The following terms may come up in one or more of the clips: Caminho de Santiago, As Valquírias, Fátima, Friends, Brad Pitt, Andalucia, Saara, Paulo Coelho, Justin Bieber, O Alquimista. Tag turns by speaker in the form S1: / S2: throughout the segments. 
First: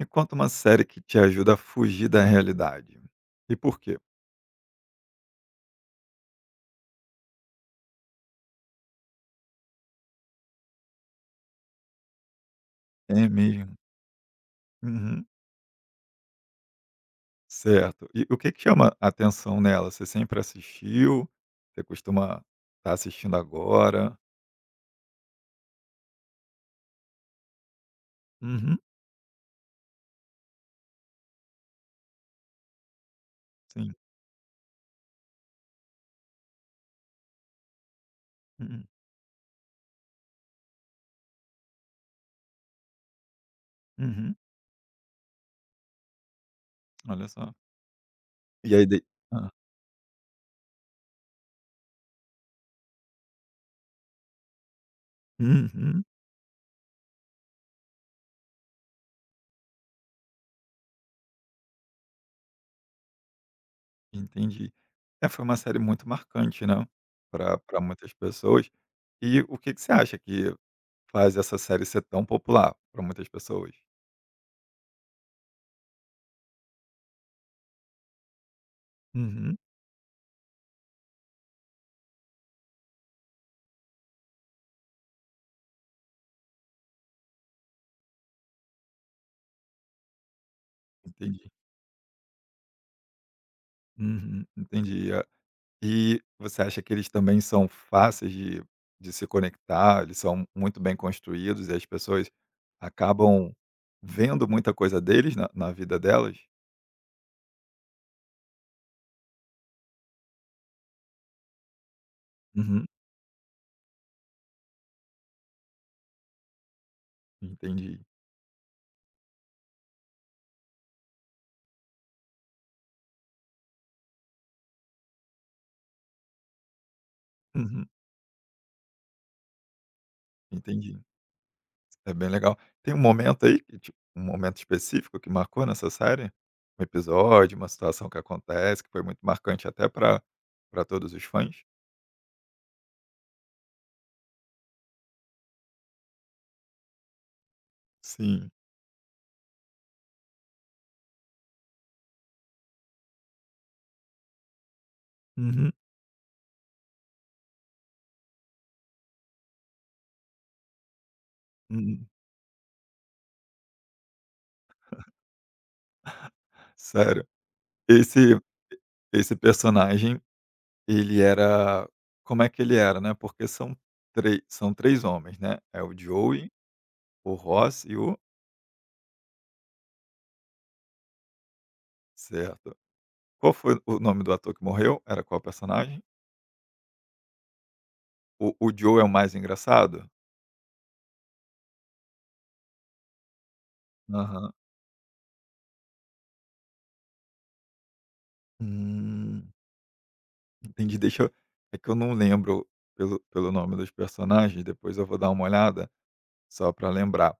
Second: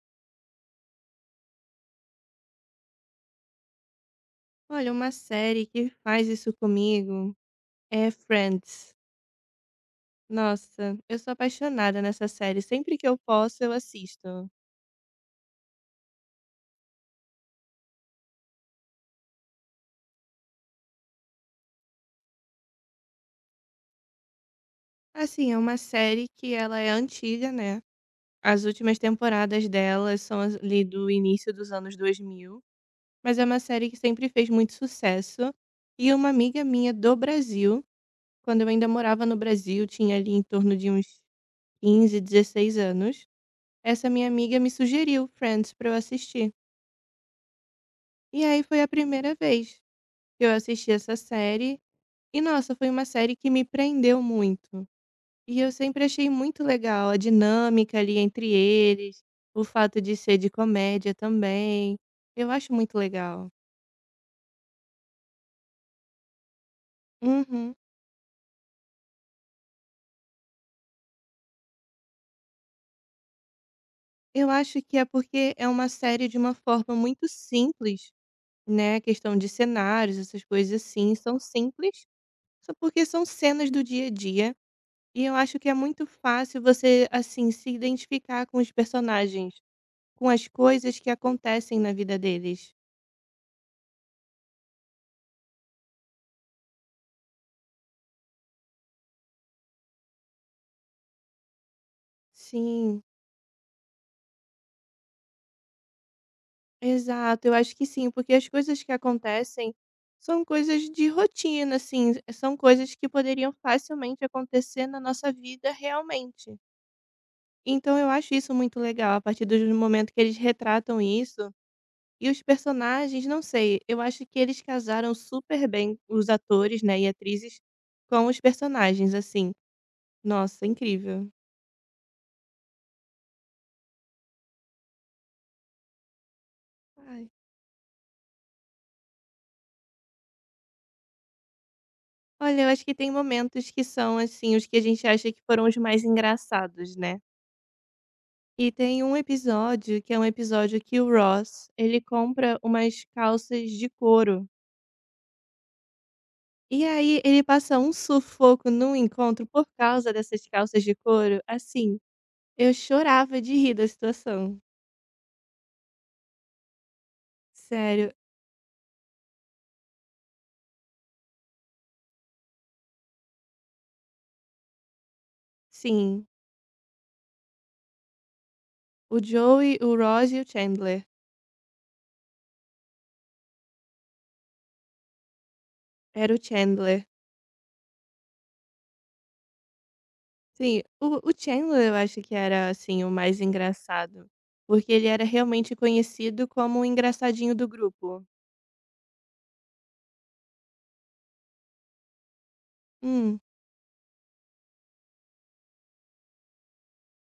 S1: Me conta uma série que te ajuda a fugir da realidade. E por quê?
S2: Olha, uma série que faz isso comigo é Friends. Nossa, eu sou apaixonada nessa série. Sempre que eu
S1: É
S2: posso, eu
S1: mesmo?
S2: assisto.
S1: Uhum. Certo. E o que que chama a atenção nela? Você sempre assistiu? Você costuma estar assistindo agora?
S2: Assim, é uma série que ela é antiga, né? As
S1: Uhum.
S2: últimas temporadas dela são ali do início dos anos 2000. Mas é uma série
S1: Sim.
S2: que sempre fez muito sucesso. E uma amiga minha do Brasil, quando eu
S1: Uhum.
S2: ainda morava no Brasil, tinha ali em torno de uns 15, 16 anos, essa minha
S1: Uhum.
S2: amiga me sugeriu Friends para eu assistir.
S1: Olha só.
S2: E aí
S1: E
S2: foi
S1: aí
S2: a
S1: de...
S2: primeira
S1: ah.
S2: vez que eu assisti essa série, e nossa, foi uma série que me prendeu muito. E eu
S1: Uhum.
S2: sempre achei muito legal a dinâmica ali entre eles, o fato de ser de comédia também. Eu acho muito legal.
S1: Entendi. É, foi uma série muito marcante, né? para
S2: Uhum.
S1: pra muitas pessoas. E o que que você acha que faz essa série ser tão popular para muitas pessoas?
S2: Eu acho que é porque é uma série de uma forma muito simples, né? A questão de
S1: Uhum.
S2: cenários, essas coisas assim, são simples, só porque são cenas do dia a dia. E eu acho que é muito fácil você, assim, se identificar com os personagens, com as coisas que
S1: Entendi.
S2: acontecem na vida deles.
S1: Uhum. Entendi. E você acha que eles também são fáceis de se conectar? Eles são muito bem construídos e as pessoas
S2: Sim,
S1: acabam vendo muita coisa deles na vida delas?
S2: exato, eu acho que sim, porque as coisas que acontecem são coisas de rotina, assim, é, são
S1: Uhum,
S2: coisas que poderiam facilmente acontecer na nossa vida realmente. Então
S1: entendi.
S2: eu acho isso muito legal, a partir do momento que eles retratam isso. E os personagens, não sei, eu acho que eles casaram super bem, os atores, né, e atrizes,
S1: Uhum,
S2: com os personagens, assim. Nossa,
S1: entendi.
S2: incrível.
S1: É bem legal. Tem um momento aí que tipo, um momento específico que marcou nessa série? Um
S2: Ai.
S1: episódio, uma situação que acontece, que foi muito marcante até para pra todos os fãs?
S2: Olha, eu acho que tem momentos que são, assim, os que a gente acha que foram os mais engraçados, né.
S1: Sim.
S2: E tem um episódio que é um episódio que o Ross, ele compra umas calças de couro,
S1: Uhum,
S2: e aí ele passa um sufoco num encontro por causa dessas calças de couro, assim,
S1: uhum.
S2: eu chorava de rir da situação.
S1: Sério,
S2: Sério,
S1: esse esse personagem. Ele era, como é que ele era, né, porque são 3 homens, né, é o
S2: sim,
S1: Joey, o Ross e o.
S2: o Joey, o Ross e o Chandler.
S1: Certo. Qual foi o nome do ator que morreu? Era qual personagem?
S2: Era o Chandler.
S1: O Joey é o mais engraçado?
S2: Sim, o Chandler eu acho que era, assim, o mais engraçado,
S1: Aham.
S2: porque ele era realmente conhecido como o engraçadinho do grupo.
S1: Hum, entendi, deixa eu, é que eu não lembro pelo
S2: Hum.
S1: pelo nome dos personagens, depois eu vou dar uma olhada, só para lembrar.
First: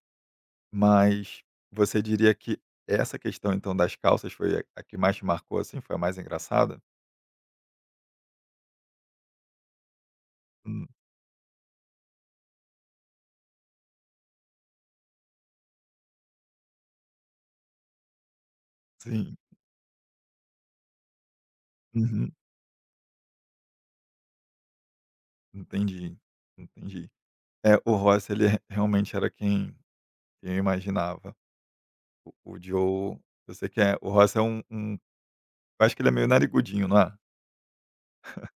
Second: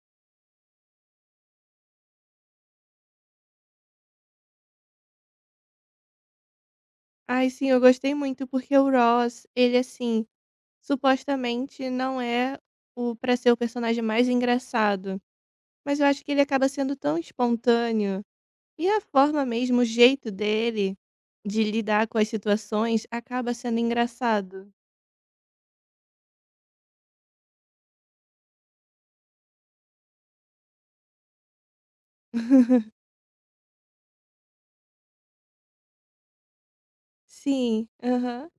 S1: Mas você diria que essa questão então das calças foi a que mais te marcou, assim, foi a mais engraçada?
S2: Ai, sim, eu gostei muito porque o Ross, ele, assim,
S1: Hum,
S2: supostamente não é o pra ser o personagem mais engraçado, mas eu acho que ele acaba sendo tão espontâneo, e a
S1: sim.
S2: forma mesmo, o jeito dele de lidar com as
S1: Uhum.
S2: situações acaba sendo engraçado.
S1: Entendi, entendi. É, o Ross ele re realmente era quem eu imaginava. O Joe eu sei quem é. O Ross é um, eu acho que ele é meio narigudinho, não é?
S2: Sim, aham,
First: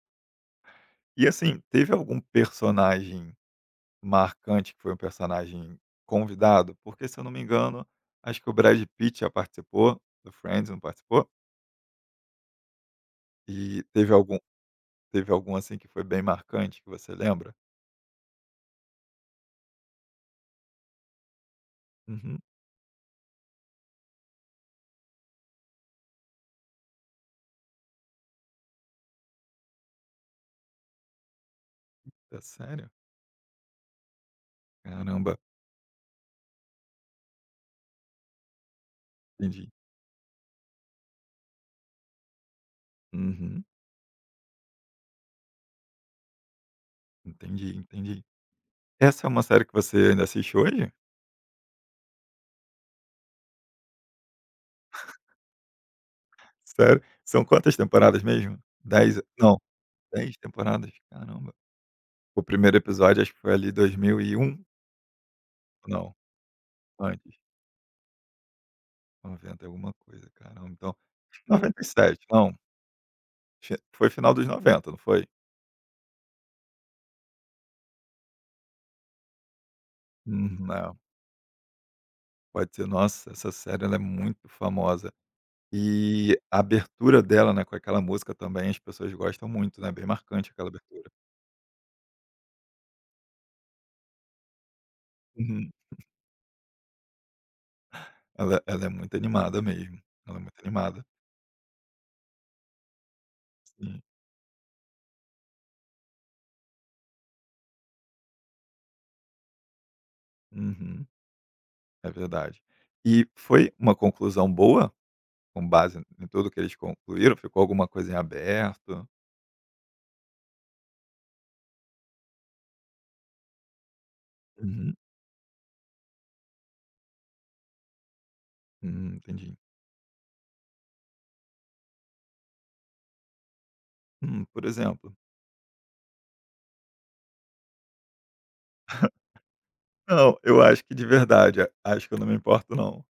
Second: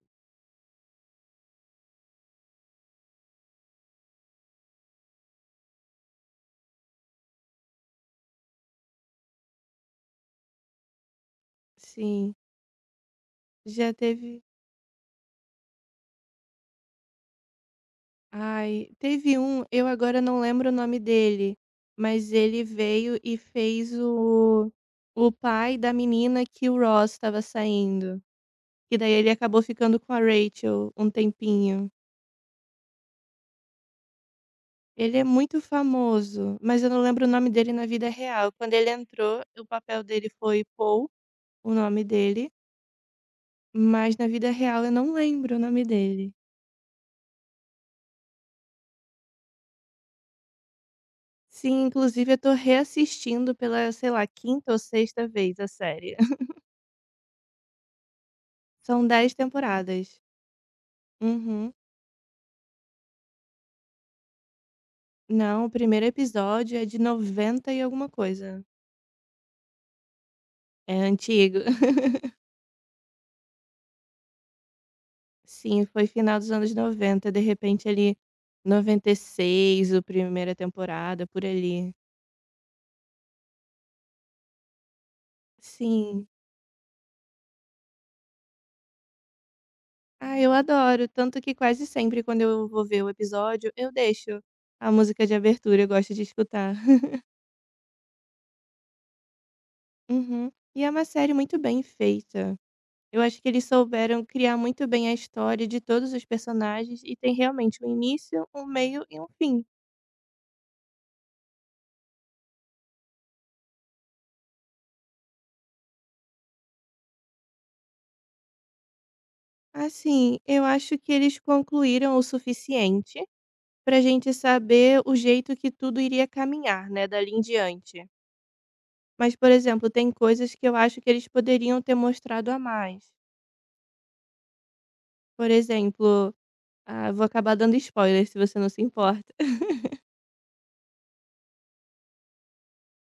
S1: E assim, teve algum personagem marcante que foi um personagem convidado? Porque se eu não me engano, acho que o Brad Pitt já participou do Friends, não participou?
S2: sim.
S1: E
S2: Já
S1: teve algum
S2: teve.
S1: teve algum assim que foi bem marcante que você lembra?
S2: Ai, teve um, eu agora não lembro o nome dele, mas
S1: Uhum.
S2: ele veio e fez o pai da menina que o Ross estava saindo. E daí ele acabou ficando com a Rachel um tempinho.
S1: É sério?
S2: Ele é
S1: Caramba,
S2: muito famoso, mas eu não lembro o nome dele na vida real. Quando ele entrou, o
S1: entendi.
S2: papel dele foi Paul, o nome dele,
S1: Uhum.
S2: mas na vida real eu não lembro o nome dele.
S1: Entendi, entendi. Essa é uma série que você ainda assiste hoje?
S2: Sim, inclusive eu tô reassistindo pela, sei lá, quinta ou sexta vez a série.
S1: Sério? São quantas temporadas mesmo?
S2: São
S1: 10?
S2: 10
S1: Não,
S2: temporadas.
S1: 10 temporadas? Caramba.
S2: Uhum.
S1: O primeiro episódio acho que foi ali 2001.
S2: Não, o primeiro
S1: Não,
S2: episódio é de
S1: antes.
S2: 90 e alguma coisa.
S1: 90 e alguma coisa, caramba,
S2: É
S1: então
S2: antigo.
S1: noventa e sete. Não, fi foi final dos 90, não foi?
S2: Sim, foi final dos anos 90, de repente ali 96 o primeira
S1: Uhum, é,
S2: temporada, por ali.
S1: pode ser. Nossa, essa série ela é muito famosa.
S2: Sim.
S1: E a abertura dela, né, com aquela música também, as pessoas gostam muito, né, bem
S2: Ah, eu
S1: marcante aquela
S2: adoro,
S1: abertura.
S2: tanto que quase sempre quando eu vou ver o episódio, eu deixo a música de
S1: Uhum.
S2: abertura, eu gosto de escutar.
S1: Ela é muito animada mesmo, ela é
S2: Uhum.
S1: muito
S2: E é uma
S1: animada,
S2: série muito bem feita. Eu acho que eles
S1: sim.
S2: souberam criar muito bem a história de todos os personagens e tem realmente um início, um meio e um fim.
S1: Uhum, é verdade. E foi uma conclusão boa, com base em tudo que eles concluíram? Ficou alguma coisa em aberto?
S2: Assim, eu acho que eles concluíram o suficiente pra gente
S1: Uhum.
S2: saber o jeito que tudo iria caminhar, né, dali em diante. Mas, por
S1: Entendi.
S2: exemplo, tem coisas que eu acho que eles poderiam ter mostrado a mais.
S1: Por exemplo?
S2: Por exemplo, ah, vou acabar dando spoiler se você não se importa.
S1: Não, eu acho que de verdade, a acho que eu não me importo não.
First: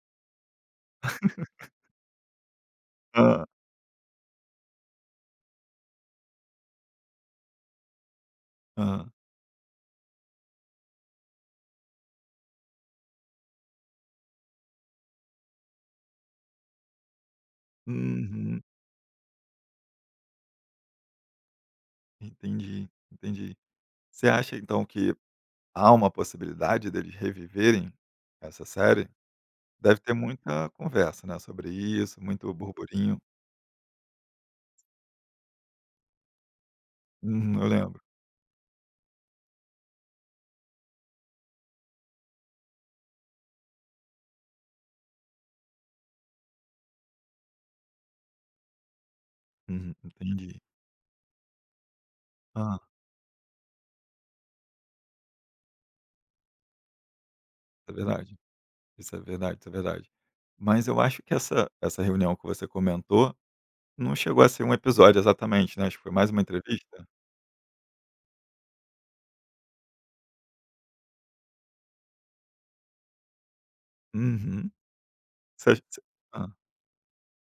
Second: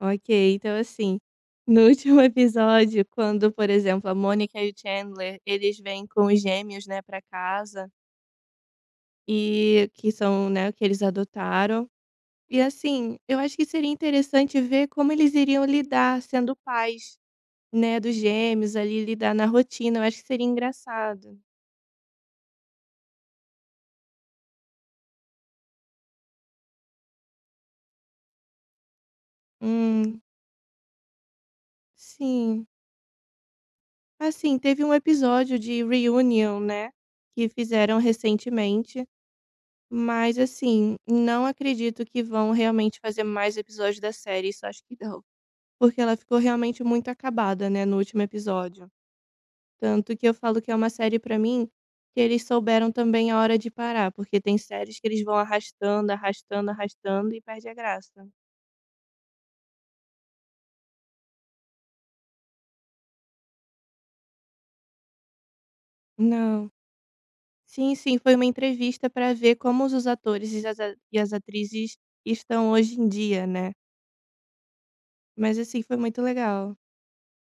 S2: Ok, então assim, no último episódio,
S1: Hã.
S2: quando, por exemplo, a Mônica e o Chandler, eles vêm com os gêmeos, né, pra casa,
S1: Hã.
S2: e que são, né, que eles adotaram. E assim, eu acho que seria interessante ver como eles iriam lidar sendo pais, né, dos
S1: Uhum,
S2: gêmeos ali, lidar na rotina. Eu acho que seria engraçado.
S1: entendi, entendi. Você acha então que há uma possibilidade deles reviverem essa série? Deve ter
S2: Hum,
S1: muita conversa, né, sobre isso, muito
S2: sim.
S1: burburinho.
S2: Assim, teve um episódio de reunion, né, que
S1: Uhum, eu
S2: fizeram
S1: lembro.
S2: recentemente. Mas assim, não acredito que vão realmente fazer mais episódios da série, isso acho que não. Porque ela ficou realmente muito acabada, né, no último episódio.
S1: Uhum,
S2: Tanto que eu falo
S1: entendi.
S2: que é uma série pra mim que eles
S1: Hã,
S2: souberam também a hora de parar, porque tem séries que eles vão arrastando, arrastando, arrastando e perde a
S1: é
S2: graça.
S1: verdade. Isso é verdade, isso é verdade. Mas eu acho que essa reunião que você comentou, não chegou a ser um episódio exatamente, né, acho que foi mais uma
S2: Não.
S1: entrevista?
S2: Sim, sim, foi uma entrevista para ver como os atores e as, e as atrizes estão hoje em dia, né?
S1: Uhum.
S2: Mas
S1: Você acha
S2: assim, foi
S1: você
S2: muito
S1: hã,
S2: legal.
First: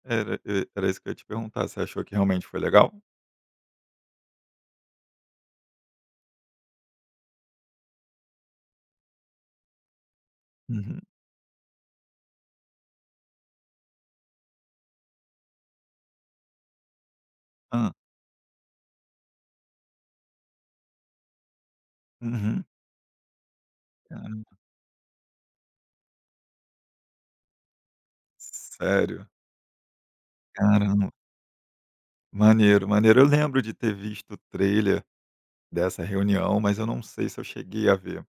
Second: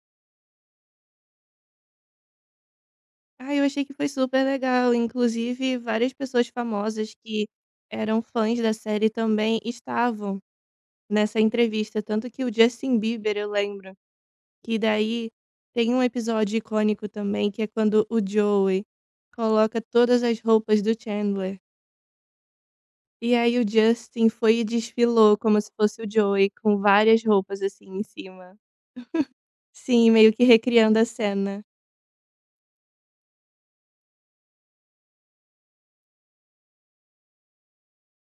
S1: era e era isso que eu ia te perguntar, você achou que realmente foi legal?
S2: Ah, eu achei que foi super legal, inclusive várias pessoas famosas que eram fãs da série também estavam
S1: Uhum.
S2: nessa entrevista, tanto que o Justin Bieber eu lembro, que daí tem um episódio icônico também que é
S1: Hã.
S2: quando o Joey coloca todas as roupas do Chandler.
S1: Uhum.
S2: E aí o Justin
S1: Caramba.
S2: foi e desfilou como se fosse o Joey, com várias roupas assim em cima.
S1: Sério?
S2: Sim, meio que recriando a
S1: Caramba.
S2: cena.
S1: Maneiro, maneiro. Eu lembro de ter visto o trailer dessa reunião, mas eu não sei se eu cheguei a ver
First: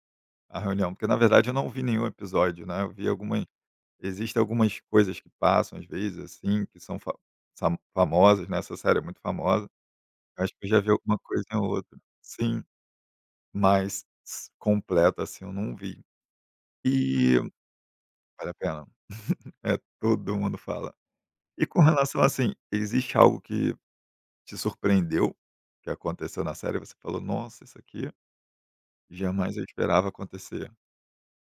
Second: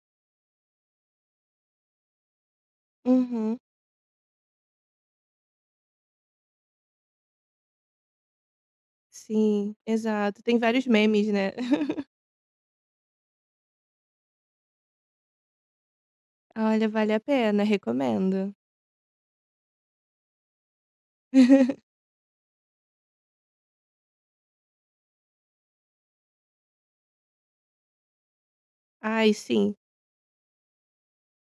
S1: a reunião, porque na verdade eu não vi nenhum episódio, né, eu vi algumas.
S2: Uhum.
S1: Existem algumas coisas que passam às vezes, assim, que são fa sam famosas, né, essa série é muito famosa.
S2: Sim, exato.
S1: Eu acho
S2: Tem
S1: que eu já
S2: vários
S1: vi alguma
S2: memes,
S1: coisa
S2: né?
S1: ou outra. Sim, mas s completa, assim, eu não vi.
S2: Olha, vale a
S1: E
S2: pena, recomendo.
S1: vale a pena. É, todo mundo fala. E com relação, assim, existe algo que te surpreendeu, que aconteceu na série, você falou: "Nossa, isso aqui
S2: Ai,
S1: jamais eu
S2: sim.
S1: esperava acontecer".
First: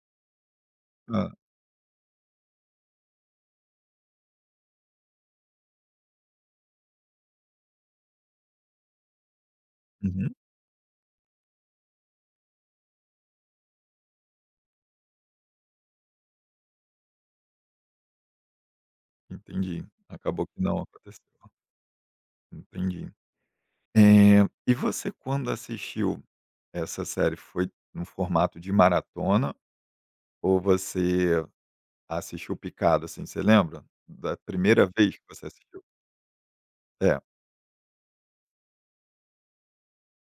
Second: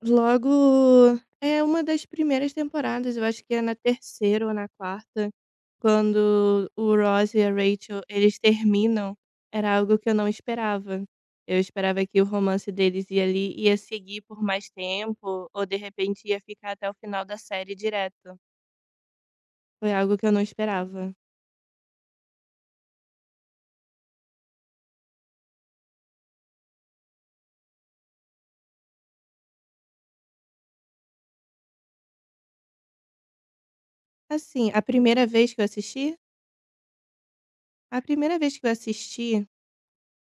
S2: Logo,
S1: Hã.
S2: é uma das primeiras temporadas, eu acho que é na terceira ou na quarta, quando o Ross e a Rachel, eles terminam, era algo que eu não
S1: Uhum.
S2: esperava. Eu esperava que o romance deles ia ali, ia seguir por mais tempo, ou de repente ia ficar até o final da série direto.
S1: Entendi.
S2: Foi algo que eu não
S1: Acabou que não
S2: esperava.
S1: aconteceu. Entendi. Eh, e você quando assistiu essa série, foi no formato de maratona ou você assistiu picado, assim, você lembra da
S2: Assim,
S1: primeira vez que você assistiu? É.
S2: a primeira vez que eu assisti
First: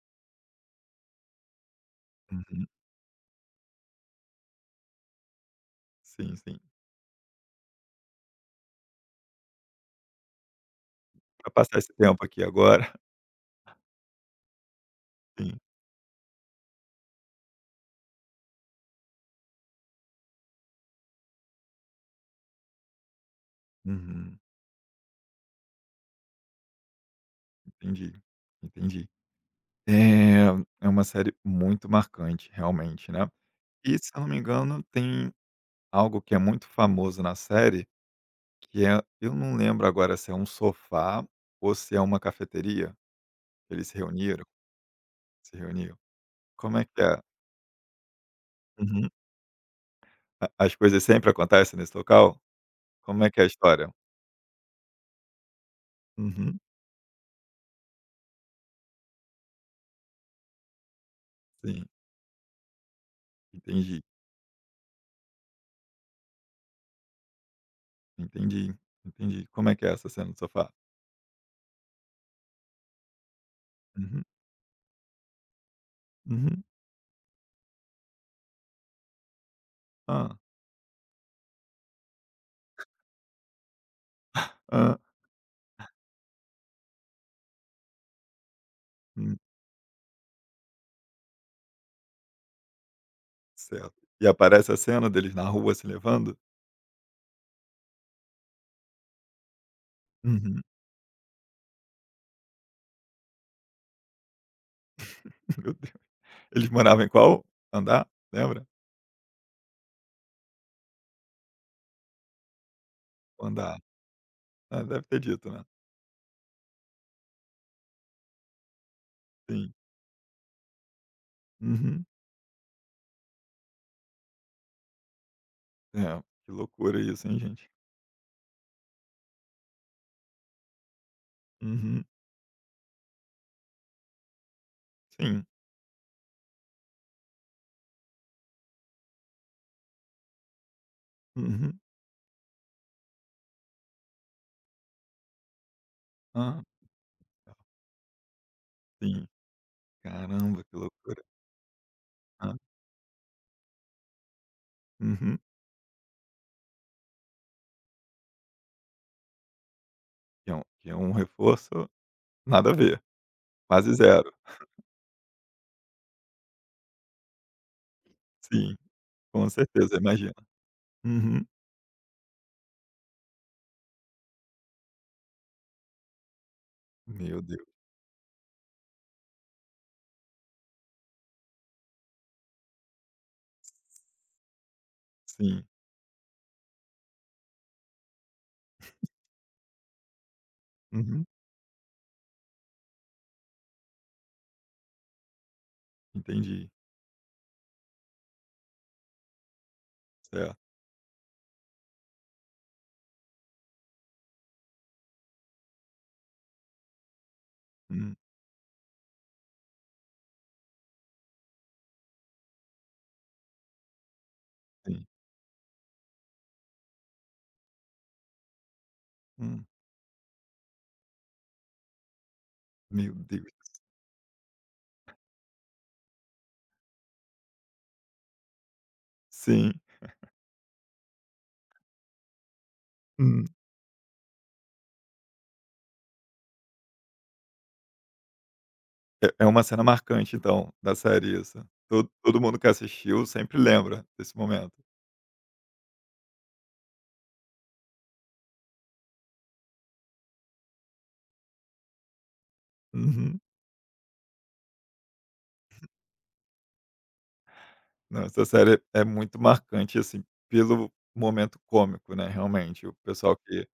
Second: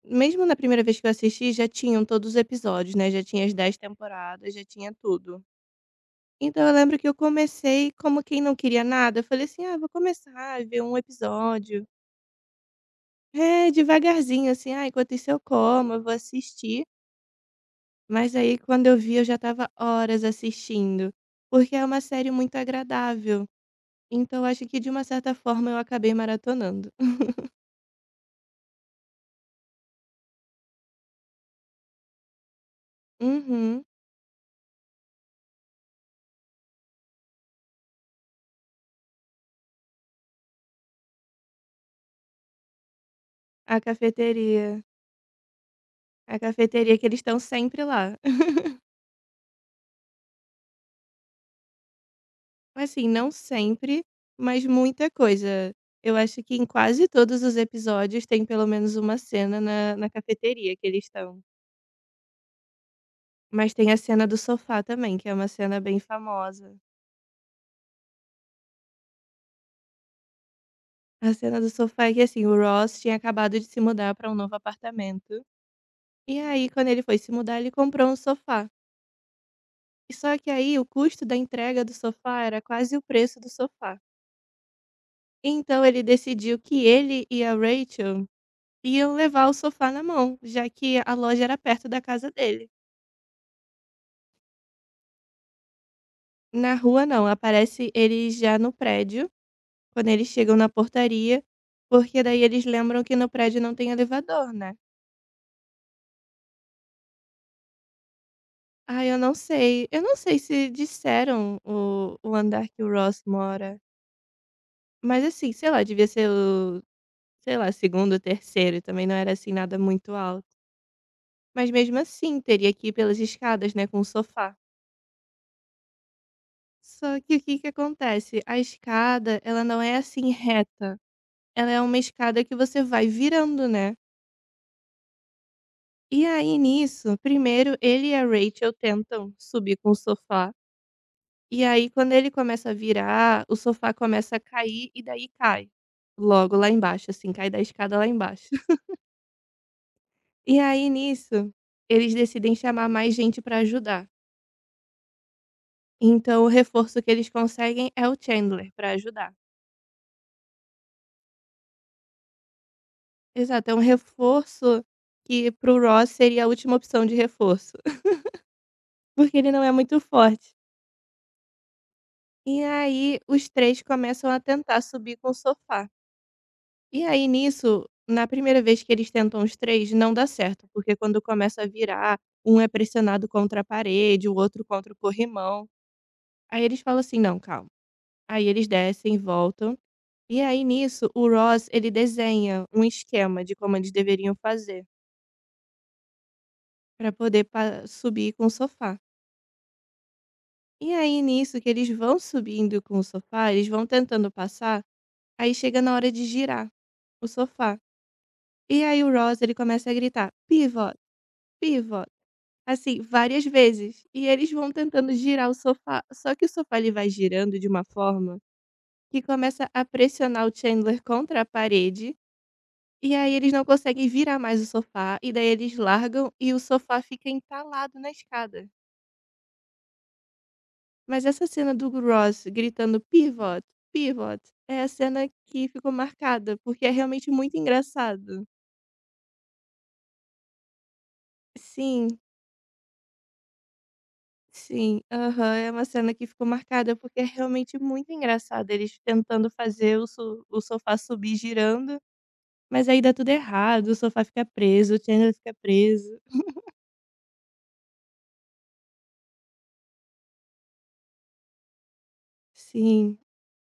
S2: mesmo na primeira vez que eu assisti, já tinham todos os
S1: Uhum.
S2: episódios, né, já tinha as 10 temporadas, já tinha tudo.
S1: Sim, sim.
S2: Então eu lembro que eu comecei como quem não queria nada, eu falei assim: "Ah, vou começar a ver um
S1: Pra passar
S2: episódio".
S1: esse tempo aqui agora.
S2: É, devagarzinho assim, "Ah, enquanto isso eu
S1: Sim.
S2: como, eu vou assistir". Mas aí quando eu vi eu já estava horas assistindo, porque é uma série muito agradável.
S1: Uhum.
S2: Então eu acho que de uma certa forma eu acabei maratonando.
S1: Entendi, entendi. Eh, É uma série muito marcante, realmente, né.
S2: Uhum.
S1: E se eu não me engano tem algo que é muito famoso na série, que é eu não lembro agora se é um sofá ou se é uma cafeteria.
S2: A
S1: Eles
S2: cafeteria.
S1: se reuniam.
S2: A
S1: Como é
S2: cafeteria
S1: que
S2: que eles
S1: é?
S2: estão sempre lá.
S1: Uhum. A as coisas sempre acontecem nesse local?
S2: Assim,
S1: Como
S2: não
S1: é que é a história?
S2: sempre, mas muita coisa. Eu acho que
S1: Uhum,
S2: em quase todos os episódios tem pelo menos uma cena na cafeteria que eles estão.
S1: sim,
S2: Mas tem a
S1: entendi,
S2: cena do sofá também, que é uma cena bem famosa.
S1: entendi, entendi. Como é que é essa cena do sofá?
S2: A cena do sofá é que, assim, o Ross tinha acabado de se mudar
S1: Uhum,
S2: para um novo apartamento, e
S1: uhum.
S2: aí quando ele foi se mudar, ele comprou um sofá. E só
S1: Hã,
S2: que aí o custo da entrega do sofá era quase o preço do sofá.
S1: hã.
S2: Então ele decidiu que ele e a Rachel e eu
S1: Hum,
S2: levar o sofá na mão, já que a loja era perto da casa dele.
S1: certo. E aparece a cena deles na rua se levando?
S2: Na rua não, aparece eles já no prédio, quando eles chegam
S1: Uhum.
S2: na portaria, porque daí eles lembram que no prédio não tem elevador, né.
S1: Meu Deus. Eles moravam em qual andar? Lembra?
S2: Ah, eu não sei se disseram o andar que o Ross
S1: O andar.
S2: mora,
S1: Ah, deve ter
S2: mas
S1: dito,
S2: assim,
S1: né.
S2: sei lá, devia ser o, sei lá, segundo, terceiro. E também não era assim
S1: Sim.
S2: nada muito alto. Mas mesmo
S1: Uhum.
S2: assim, teria que ir pelas escadas, né, com o sofá.
S1: É, que loucura
S2: Só
S1: isso,
S2: que
S1: hein,
S2: o que que
S1: gente.
S2: acontece, a escada ela não é assim reta, ela é uma
S1: Uhum.
S2: escada que você vai virando, né.
S1: Sim.
S2: E aí nisso, primeiro ele e a Rachel tentam subir com o sofá, e
S1: Uhum.
S2: aí quando ele começa a virar, o sofá começa a cair e daí cai, logo
S1: Hã.
S2: lá embaixo, assim, cai da escada lá embaixo.
S1: Sim.
S2: E
S1: Caramba, que
S2: aí
S1: loucura.
S2: nisso, eles
S1: Hã.
S2: decidem chamar mais gente pra ajudar,
S1: Uhum.
S2: então o reforço que eles conseguem é o Chandler pra ajudar.
S1: Que é um reforço nada a ver,
S2: Exato, é um
S1: quase zero.
S2: reforço que para o Ross seria a última opção de reforço,
S1: Sim,
S2: porque
S1: com
S2: ele não é
S1: certeza,
S2: muito
S1: imagina.
S2: forte.
S1: Uhum.
S2: E aí os 3 começam a tentar subir com o sofá. E aí
S1: Meu Deus,
S2: nisso, na primeira vez que eles tentam os 3 não dá certo, porque quando começa a virar, um é pressionado contra a parede, o outro contra o
S1: sim.
S2: corrimão. Aí eles falam assim: "Não, calma". Aí eles descem, voltam, e aí nisso
S1: Uhum.
S2: o Ross ele desenha um esquema de como eles deveriam fazer,
S1: Entendi,
S2: para poder pa subir com o sofá.
S1: certo.
S2: E aí nisso que eles vão subindo com o sofá, eles vão tentando passar, aí chega na hora de girar o sofá.
S1: Hum,
S2: E aí o Ross, ele começa a gritar: "Pivot, pivot", assim, várias vezes. E eles vão
S1: sim.
S2: tentando girar o sofá, só que o sofá ele vai girando de uma forma que
S1: Hum,
S2: começa a pressionar o Chandler contra a parede, e
S1: meu
S2: aí eles
S1: Deus.
S2: não conseguem virar mais o sofá, e daí eles largam e o sofá fica entalado na escada.
S1: Sim.
S2: Mas essa cena do Ross gritando
S1: Hum.
S2: "pivot, pivot", é a cena que ficou marcada, porque é realmente muito engraçado.
S1: É uma cena marcante então, da série isso?
S2: Sim,
S1: Todo mundo que assistiu sempre lembra desse momento.
S2: sim, aham, é uma cena que ficou marcada, porque é realmente muito engraçado eles tentando fazer o sofá subir girando, mas aí dá tudo
S1: Uhum.
S2: errado, o sofá fica preso, o Chandler fica preso.
S1: Não, essa série é muito marcante, assim, pelo momento cômico, né, realmente, o
S2: Sim,
S1: pessoal que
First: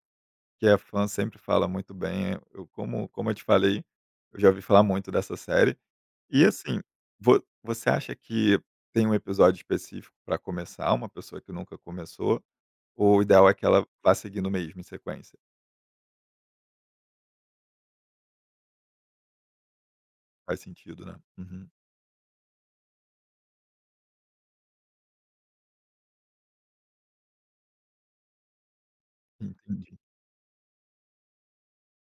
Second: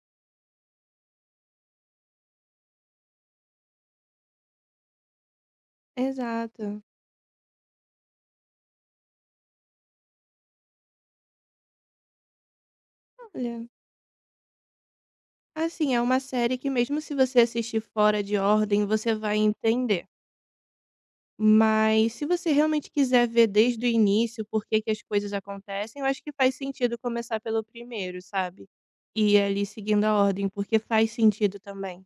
S1: Que é fã sempre fala muito bem, eu como eu te falei, eu já ouvi falar muito dessa série. E assim,
S2: exato.
S1: vo você acha que tem um episódio específico para começar, uma pessoa que nunca começou, ou o ideal é que
S2: Olha,
S1: ela vá seguindo mesmo em sequência?
S2: assim, é uma série que mesmo se você assistir fora de ordem, você vai entender.
S1: Faz sentido, né? Uhum.
S2: Mas se você realmente quiser ver desde o início por que que as coisas acontecem, eu acho que faz sentido começar pelo primeiro, sabe? E ir ali
S1: Entendi,
S2: seguindo a ordem, porque faz sentido também.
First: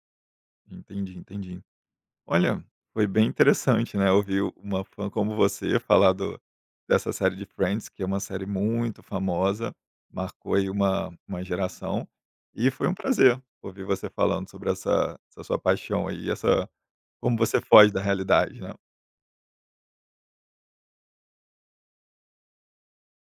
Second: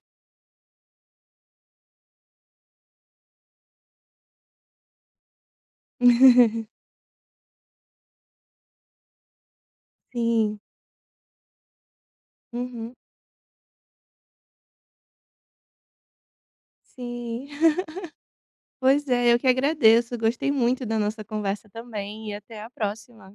S1: entendi, entendi. Olha, foi bem interessante, né, ouvir uma fã como você falar do dessa série de Friends, que é uma série muito famosa, marcou
S2: Sim.
S1: aí uma geração, e foi um
S2: Uhum.
S1: prazer ouvir você falando sobre essa sua paixão aí, essa como
S2: Sim.
S1: você foge da realidade, né.
S2: Pois é, eu que agradeço. Gostei muito da nossa conversa também e até a próxima.